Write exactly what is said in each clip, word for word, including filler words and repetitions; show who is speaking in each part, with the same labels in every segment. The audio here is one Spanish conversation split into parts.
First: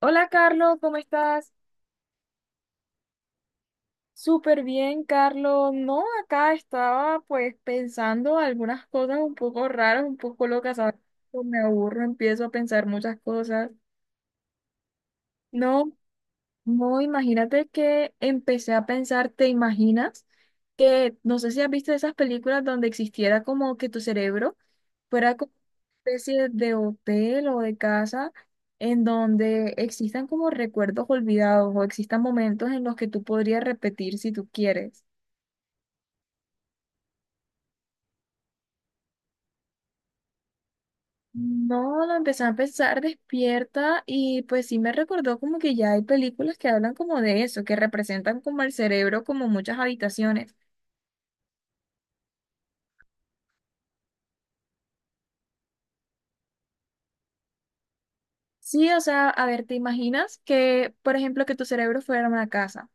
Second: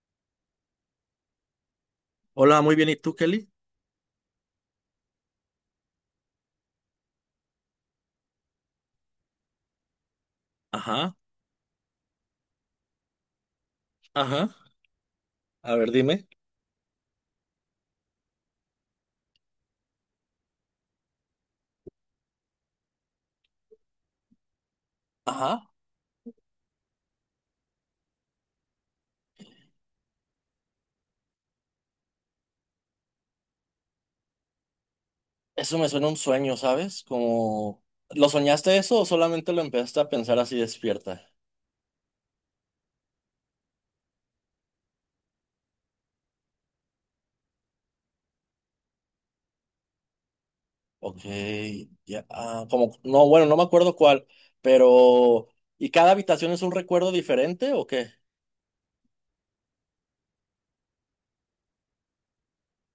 Speaker 1: Hola Carlos, ¿cómo estás?
Speaker 2: Hola, muy bien. ¿Y tú, Kelly?
Speaker 1: Súper bien, Carlos. No, acá estaba, pues, pensando algunas cosas un poco raras, un poco locas, ¿sabes?
Speaker 2: Ajá,
Speaker 1: Me aburro, empiezo a pensar muchas cosas.
Speaker 2: ajá. A ver,
Speaker 1: No,
Speaker 2: dime.
Speaker 1: No, imagínate que empecé a pensar, ¿te imaginas? Que no sé si has visto esas películas donde existiera como que tu cerebro fuera como
Speaker 2: Ajá,
Speaker 1: una especie de hotel o de casa en donde existan como recuerdos olvidados o existan momentos en los que tú podrías repetir si tú quieres.
Speaker 2: eso me suena a un sueño, ¿sabes? Como, ¿lo soñaste eso o solamente lo empezaste a pensar así despierta?
Speaker 1: No, lo empecé a pensar despierta y pues sí me recordó como que ya hay películas que hablan como de eso, que representan como el cerebro como muchas habitaciones.
Speaker 2: Ok, ya, ah, como, no, bueno, no me acuerdo cuál, pero ¿y cada habitación es un recuerdo diferente o qué?
Speaker 1: Sí, o sea, a ver, ¿te imaginas que, por ejemplo, que tu cerebro fuera una casa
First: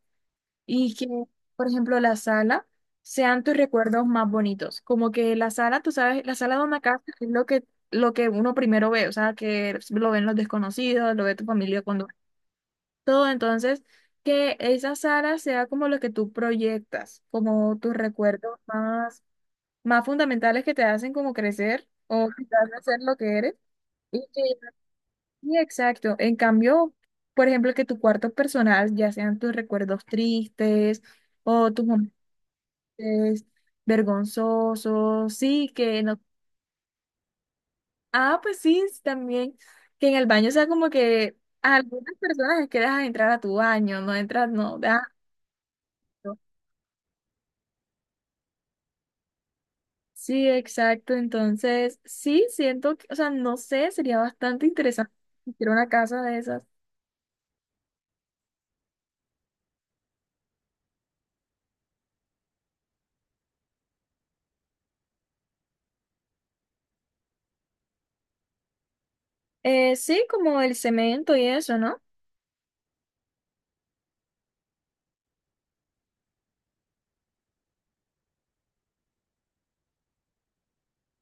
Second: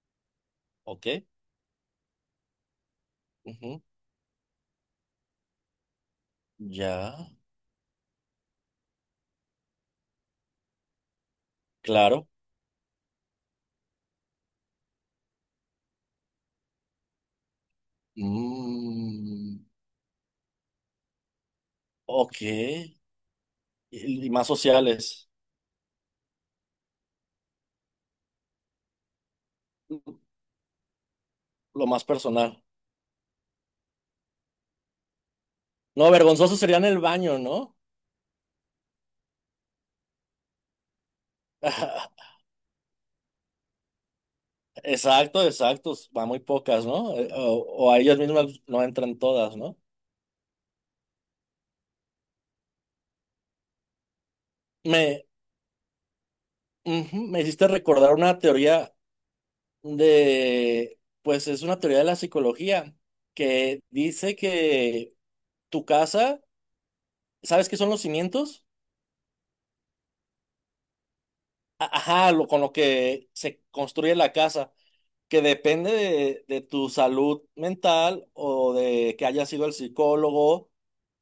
Speaker 1: y
Speaker 2: Ok,
Speaker 1: que, por ejemplo, la sala sean tus
Speaker 2: ujú,
Speaker 1: recuerdos más bonitos? Como que la sala, tú sabes, la sala de una casa
Speaker 2: ya,
Speaker 1: es lo que, lo que uno primero ve, o sea, que lo ven los desconocidos, lo ve tu familia cuando
Speaker 2: claro.
Speaker 1: todo, entonces, que esa sala sea como lo que tú proyectas, como tus recuerdos más,
Speaker 2: Mm,
Speaker 1: más fundamentales que te hacen como crecer o
Speaker 2: ok,
Speaker 1: que te hacen
Speaker 2: y,
Speaker 1: ser lo que eres.
Speaker 2: y más sociales,
Speaker 1: Sí, exacto. En cambio, por ejemplo, que tu cuarto personal, ya sean tus recuerdos tristes o tus
Speaker 2: lo más
Speaker 1: momentos
Speaker 2: personal.
Speaker 1: vergonzosos, sí, que
Speaker 2: No,
Speaker 1: no.
Speaker 2: vergonzoso sería en el baño, ¿no?
Speaker 1: Ah, pues sí, sí, también. Que en el baño sea como que a algunas personas es que dejas entrar a tu baño, no entras, no, dejas.
Speaker 2: Exacto, exacto. Va
Speaker 1: No.
Speaker 2: muy pocas, ¿no? Eh, O, o a ellas mismas no entran todas, ¿no?
Speaker 1: Sí, exacto. Entonces, sí, siento que, o sea, no sé, sería bastante interesante
Speaker 2: Me,
Speaker 1: ir una casa de esas.
Speaker 2: ujú, me hiciste recordar una teoría de, pues es una teoría de la psicología que dice que tu casa. ¿Sabes qué son los cimientos?
Speaker 1: Eh, sí, como el cemento y eso,
Speaker 2: A-
Speaker 1: ¿no?
Speaker 2: Ajá, lo, con lo que se construye la casa, que depende de, de tu salud mental o de que hayas sido el psicólogo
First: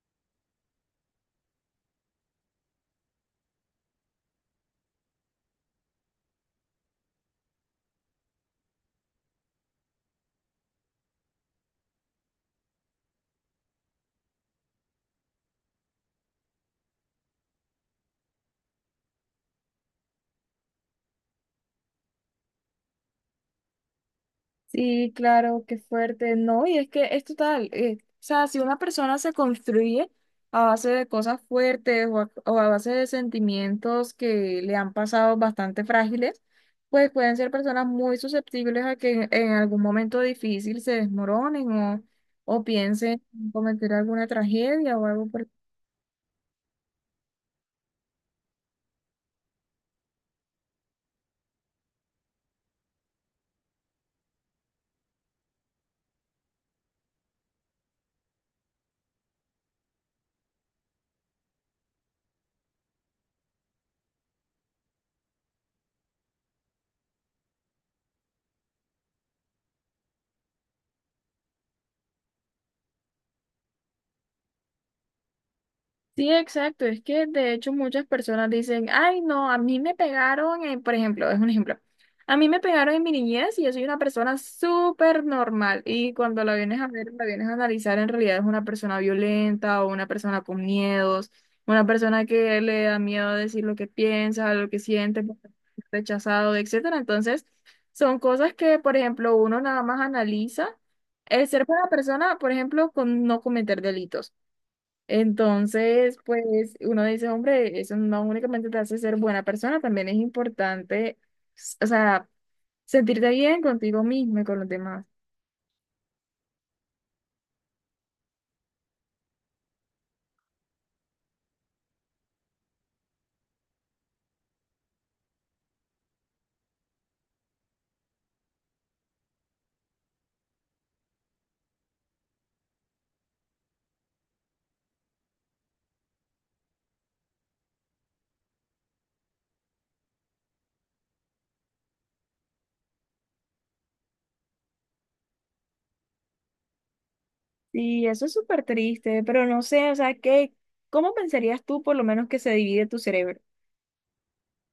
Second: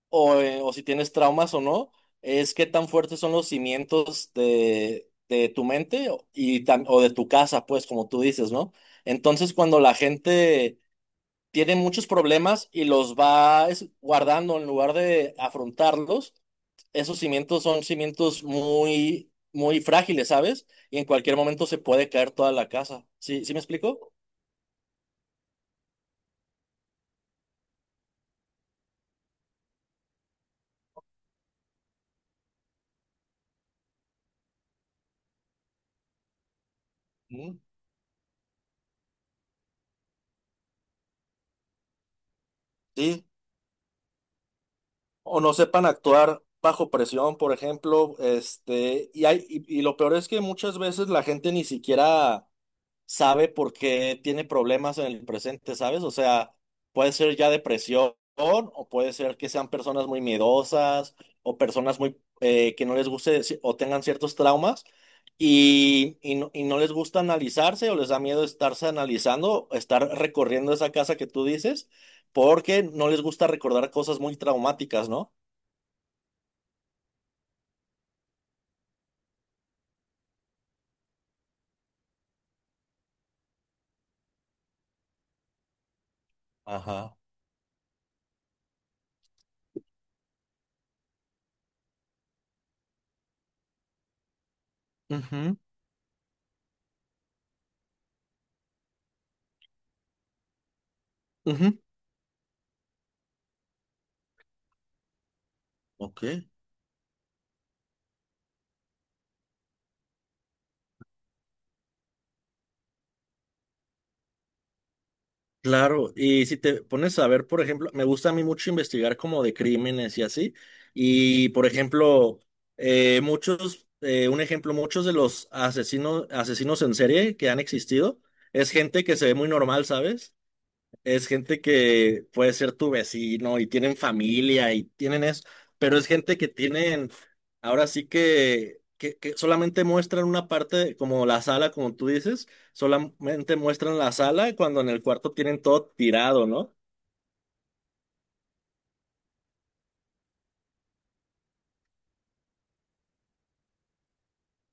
Speaker 2: o, eh, o si tienes traumas o no, es qué tan fuertes son los cimientos de, de tu mente o- y tam- o de tu casa, pues, como tú dices, ¿no? Entonces, cuando la gente tiene muchos problemas y los va es- guardando en lugar de afrontarlos, esos cimientos son cimientos muy, muy frágiles, ¿sabes? Y en cualquier momento se puede caer toda la casa. ¿Sí, sí me explico?
Speaker 1: Sí, claro, qué fuerte. No, y es que es total. Eh, o sea, si una persona se construye a base de cosas fuertes o a, o a base de sentimientos que le han pasado bastante frágiles, pues pueden ser
Speaker 2: Mm,
Speaker 1: personas muy susceptibles a que en, en algún momento difícil se desmoronen o, o piensen
Speaker 2: sí,
Speaker 1: en cometer alguna tragedia o algo
Speaker 2: o
Speaker 1: por.
Speaker 2: no sepan actuar bajo presión, por ejemplo, este, y hay, y, y lo peor es que muchas veces la gente ni siquiera sabe por qué tiene problemas en el presente, ¿sabes? O sea, puede ser ya depresión, o puede ser que sean personas muy miedosas, o personas muy eh, que no les guste ci- o tengan ciertos traumas. Y, y no, y no les gusta analizarse o les da miedo estarse analizando, estar recorriendo esa casa que tú dices, porque no les gusta recordar cosas muy traumáticas, ¿no?
Speaker 1: Sí, exacto. Es que de hecho muchas personas dicen, ay, no, a mí me pegaron, en-, por ejemplo, es un ejemplo. A mí me pegaron en mi niñez y yo soy una persona súper normal. Y cuando la vienes a ver,
Speaker 2: Ajá.
Speaker 1: la vienes a analizar, en realidad es una persona violenta o una persona con miedos, una persona que le da miedo decir lo que piensa, lo que siente, porque
Speaker 2: Ujú,
Speaker 1: es rechazado, etcétera. Entonces, son cosas que, por ejemplo, uno nada más analiza el ser
Speaker 2: ujú.
Speaker 1: buena persona, por ejemplo, con no cometer delitos. Entonces,
Speaker 2: Ok,
Speaker 1: pues uno dice, hombre, eso no únicamente te hace ser buena persona, también es importante, s- o sea, sentirte bien contigo mismo y con los demás.
Speaker 2: claro. Y si te pones a ver, por ejemplo, me gusta a mí mucho investigar como de crímenes y así. Y, por ejemplo, eh, muchos, eh, un ejemplo, muchos de los asesinos, asesinos en serie que han existido es gente que se ve muy normal, ¿sabes? Es gente que puede ser tu vecino y tienen familia y tienen eso, pero es gente que tienen, ahora sí que, que, que solamente muestran una parte, como la sala, como tú dices, solamente muestran la sala cuando en el cuarto tienen todo tirado, ¿no?
Speaker 1: Y eso es súper triste, pero no sé, o sea, ¿qué, cómo pensarías tú por lo menos que se divide tu cerebro?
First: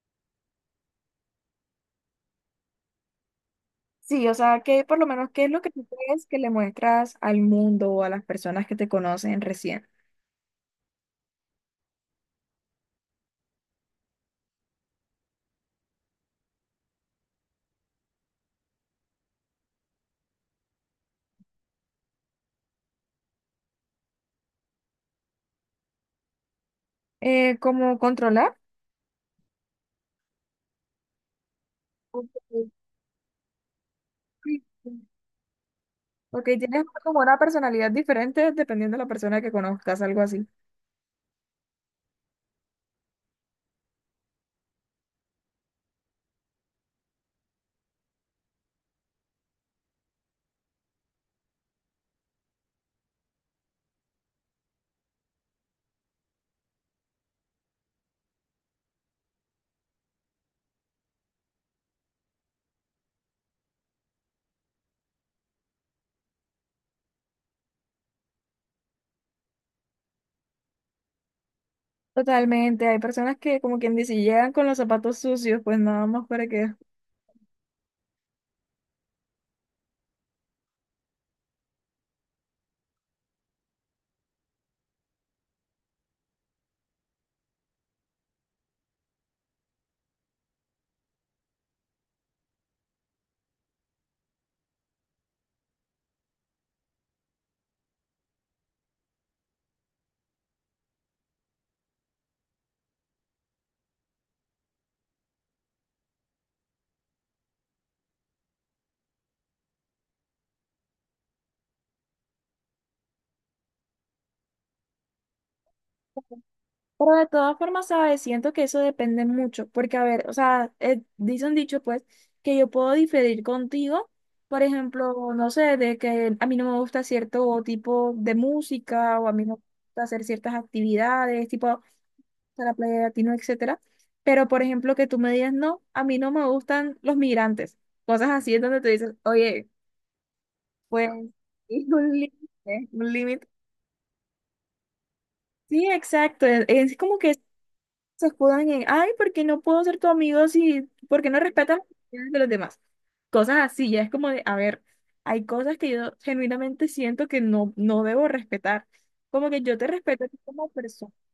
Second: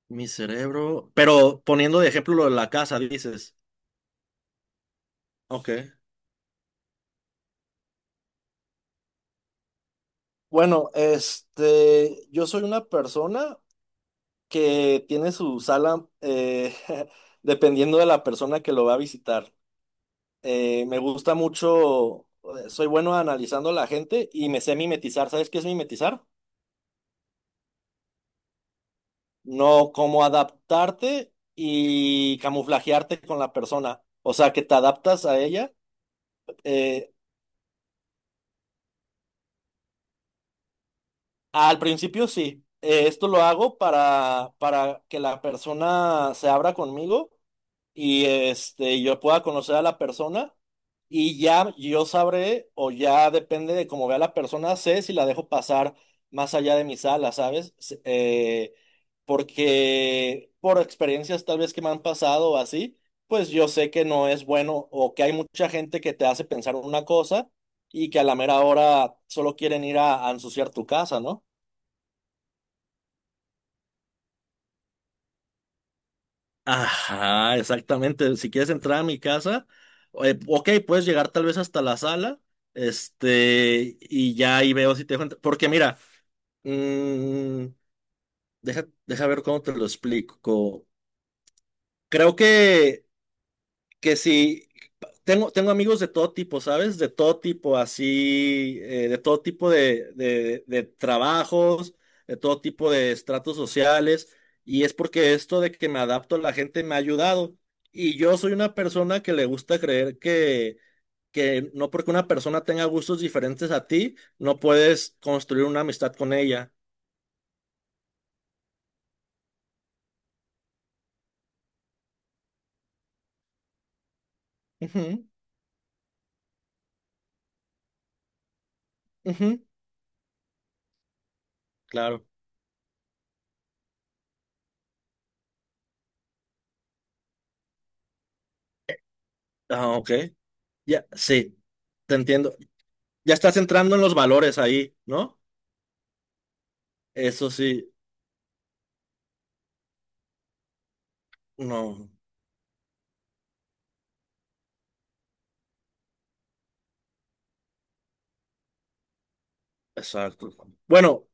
Speaker 2: Mi cerebro, pero poniendo de ejemplo lo de la casa, dices,
Speaker 1: Sí, o sea, ¿qué por lo menos qué es lo que
Speaker 2: ok.
Speaker 1: tú crees que le muestras al mundo o a las personas que te conocen recién?
Speaker 2: Bueno, este, yo soy una persona que tiene su sala eh, dependiendo de la persona que lo va a visitar. Eh, me gusta mucho, eh, soy bueno analizando a la gente y me sé mimetizar. ¿Sabes qué es mimetizar?
Speaker 1: Eh, ¿cómo controlar?
Speaker 2: No, como adaptarte
Speaker 1: Ok,
Speaker 2: y camuflajearte con la persona. O sea,
Speaker 1: sí.
Speaker 2: que te adaptas a ella.
Speaker 1: Ok, tienes
Speaker 2: Eh,
Speaker 1: como una personalidad diferente dependiendo de la persona que conozcas, algo así.
Speaker 2: al principio sí. Eh, esto lo hago para, para que la persona se abra conmigo y este, yo pueda conocer a la persona y ya yo sabré o ya depende de cómo vea la persona, sé si la dejo pasar más allá de mi sala, ¿sabes? S- eh, porque por experiencias tal vez que me han pasado o así, pues yo sé que no es bueno o que hay mucha gente que te hace pensar una cosa y que a la mera hora solo quieren ir a a ensuciar tu casa, ¿no?
Speaker 1: Totalmente, hay personas que, como quien dice, llegan con los zapatos sucios, pues nada más para que...
Speaker 2: Ajá, exactamente. Si quieres entrar a mi casa, eh, ok, puedes llegar tal vez hasta la sala, este, y ya ahí veo si te dejo entrar. Porque mira, mm, deja, deja ver cómo te lo explico. Creo que que si tengo, tengo amigos de todo tipo, ¿sabes? De todo tipo, así, eh, de todo tipo de, de- de trabajos, de todo tipo de estratos sociales, y es porque esto de que me adapto a la gente me ha ayudado. Y yo soy una persona que le gusta creer que, que no porque una persona tenga gustos diferentes a ti, no puedes construir una amistad con ella.
Speaker 1: Pero de todas formas, ¿sabes? Siento que eso depende mucho, porque a ver, o sea, eh, dice un dicho, pues, que yo puedo diferir contigo, por
Speaker 2: Ujú,
Speaker 1: ejemplo, no sé, de que a mí no me gusta cierto tipo de música o a mí no
Speaker 2: ujú,
Speaker 1: me gusta hacer ciertas actividades, tipo ir
Speaker 2: claro.
Speaker 1: a la playa de latino, etcétera. Pero, por ejemplo, que tú me digas, no, a mí no me gustan los migrantes, cosas así es donde te dices, oye,
Speaker 2: Ah, ok. Ya,
Speaker 1: pues...
Speaker 2: sí,
Speaker 1: es un
Speaker 2: te entiendo.
Speaker 1: límite, un
Speaker 2: Ya
Speaker 1: límite.
Speaker 2: estás entrando en los valores ahí, ¿no?
Speaker 1: Sí, exacto. Es es como que
Speaker 2: Eso sí,
Speaker 1: se escudan en, ay, ¿por qué no puedo ser tu amigo si, por qué no respetas las
Speaker 2: no,
Speaker 1: opiniones de los demás? Cosas así, ya es como de, a ver, hay cosas que yo genuinamente siento que no, no debo respetar. Como que yo te respeto a ti
Speaker 2: exacto.
Speaker 1: como persona.
Speaker 2: Bueno,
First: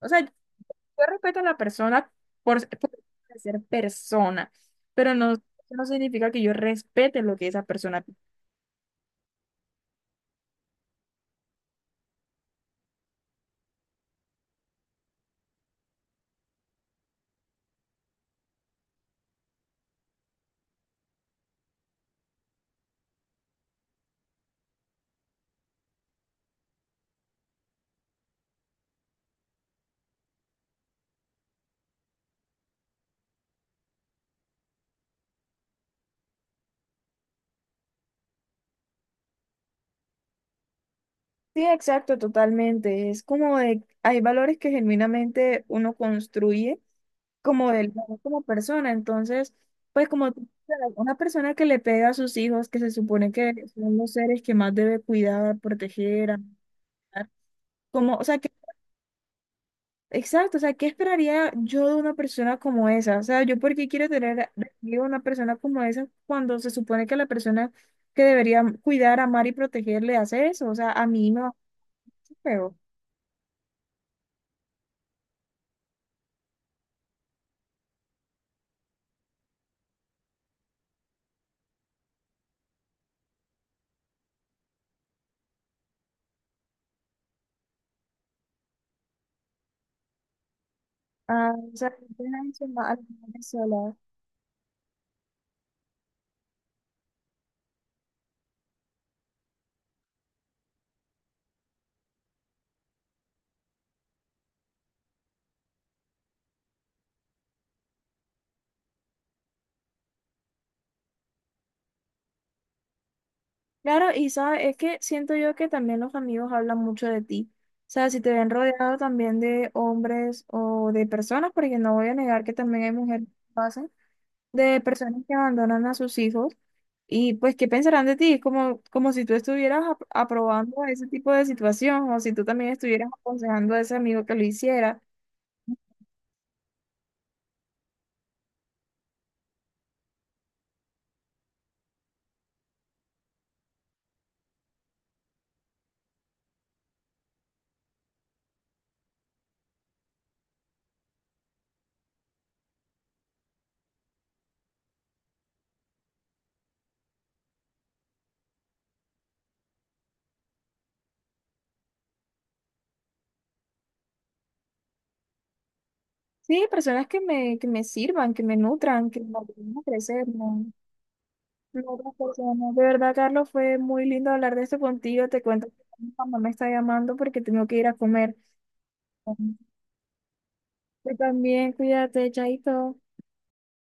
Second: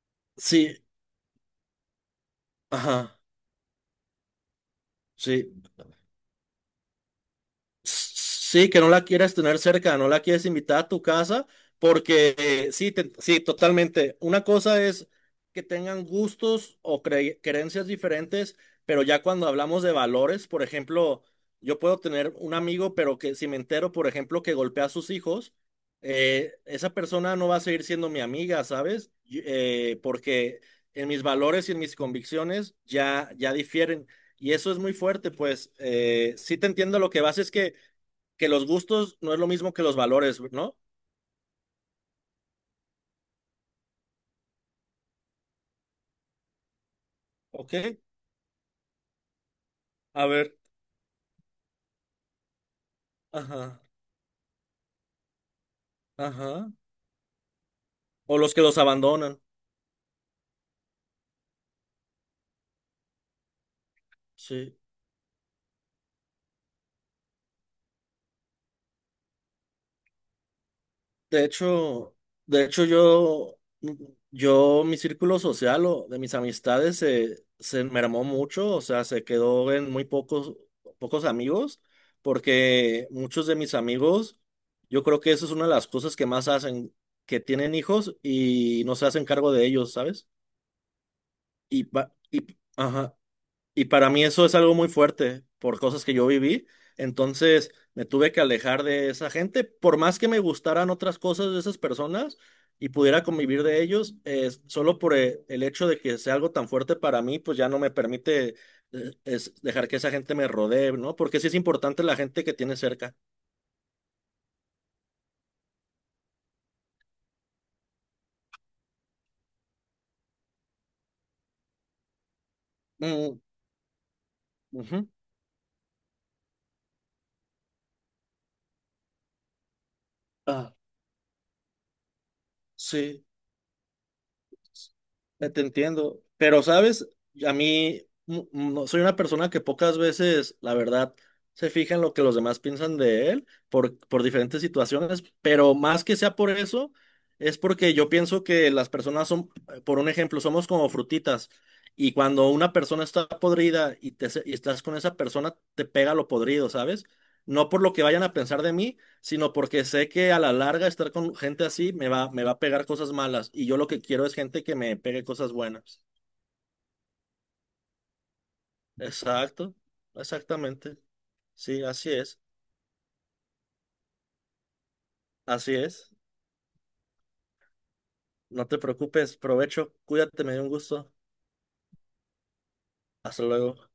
Speaker 1: O sea, yo
Speaker 2: sí,
Speaker 1: respeto a la persona por, por
Speaker 2: ajá,
Speaker 1: ser persona, pero no, eso
Speaker 2: sí,
Speaker 1: no significa que yo respete lo que esa persona.
Speaker 2: sí, que no la quieres tener cerca, no la quieres invitar a tu casa, porque eh, sí, te- sí, totalmente. Una cosa es que tengan gustos o cre- creencias diferentes, pero ya cuando hablamos de valores, por ejemplo, yo puedo tener un amigo, pero que si me entero, por ejemplo, que golpea a sus hijos, eh, esa persona no va a seguir siendo mi amiga, ¿sabes? Y- eh, porque en mis valores y en mis convicciones ya, ya difieren. Y eso es muy fuerte, pues eh, sí te entiendo, lo que vas es que, que los gustos no es lo mismo que los valores, ¿no?
Speaker 1: Sí, exacto, totalmente. Es como de, hay valores que genuinamente uno construye como
Speaker 2: Ok,
Speaker 1: del valor como persona. Entonces, pues
Speaker 2: a
Speaker 1: como tú
Speaker 2: ver,
Speaker 1: sabes, una persona que le pega a sus hijos, que se supone que
Speaker 2: ajá,
Speaker 1: son los seres que más debe cuidar, proteger, amar,
Speaker 2: ajá.
Speaker 1: como, o sea,
Speaker 2: O
Speaker 1: que,
Speaker 2: los que los abandonan,
Speaker 1: exacto, o sea, ¿qué esperaría yo de una persona como esa? O sea, yo por qué quiero tener a,
Speaker 2: sí.
Speaker 1: digo, una persona como esa cuando se supone que la persona que debería cuidar, amar y proteger le hace eso. O sea, a mí me
Speaker 2: De
Speaker 1: va a
Speaker 2: hecho,
Speaker 1: hacer
Speaker 2: de
Speaker 1: feo.
Speaker 2: hecho yo, yo, mi círculo social o de mis amistades se, se mermó mucho, o sea, se quedó en muy pocos, pocos amigos, porque muchos de mis amigos, yo creo que eso es una de las cosas que más hacen, que tienen hijos y no se hacen cargo de ellos, ¿sabes?
Speaker 1: Ah, o
Speaker 2: Y,
Speaker 1: sea,
Speaker 2: pa-
Speaker 1: dejan
Speaker 2: y,
Speaker 1: eso más a las
Speaker 2: ajá,
Speaker 1: mujeres
Speaker 2: y
Speaker 1: solas.
Speaker 2: para mí eso es algo muy fuerte por cosas que yo viví. Entonces me tuve que alejar de esa gente. Por más que me gustaran otras cosas de esas personas y pudiera convivir de ellos, eh, solo por eh, el hecho de que sea algo tan fuerte para mí, pues ya no me permite eh, es dejar que esa gente me rodee, ¿no? Porque sí es importante la gente que tiene cerca.
Speaker 1: Claro, y sabes, es que siento yo que también los amigos hablan mucho de ti. O sea, si te ven rodeado también de hombres o de personas, porque no voy a negar que también hay mujeres que
Speaker 2: Mm,
Speaker 1: lo hacen, de
Speaker 2: ujú.
Speaker 1: personas que abandonan a sus hijos, y pues, ¿qué pensarán de ti? Es como, como si tú estuvieras ap-
Speaker 2: Ah,
Speaker 1: aprobando ese tipo de situación, o si tú también estuvieras
Speaker 2: sí.
Speaker 1: aconsejando a ese amigo que lo hiciera.
Speaker 2: Ya te entiendo. Pero, ¿sabes? A mí mm, no, soy una persona que pocas veces, la verdad, se fija en lo que los demás piensan de él por, por diferentes situaciones, pero más que sea por eso, es porque yo pienso que las personas son, eh, por un ejemplo, somos como frutitas y cuando una persona está podrida y, te, se- y estás con esa persona, te pega lo podrido, ¿sabes? No por lo que vayan a pensar de mí, sino porque sé que a la larga estar con gente así me va, me va a pegar cosas malas y yo lo que quiero es gente que me pegue cosas buenas.
Speaker 1: Sí, personas que me, que me sirvan, que me nutran, que me ayuden
Speaker 2: Exacto,
Speaker 1: a crecer, ¿no?
Speaker 2: exactamente. Sí,
Speaker 1: Claro,
Speaker 2: así es,
Speaker 1: Tatiana. De verdad, Carlos, fue muy lindo hablar de esto contigo. Te cuento que
Speaker 2: así es.
Speaker 1: mi mamá me está llamando porque tengo que ir a comer.
Speaker 2: No te preocupes, provecho, cuídate, me dio un gusto.
Speaker 1: Tú también, cuídate, chaito.
Speaker 2: Hasta luego.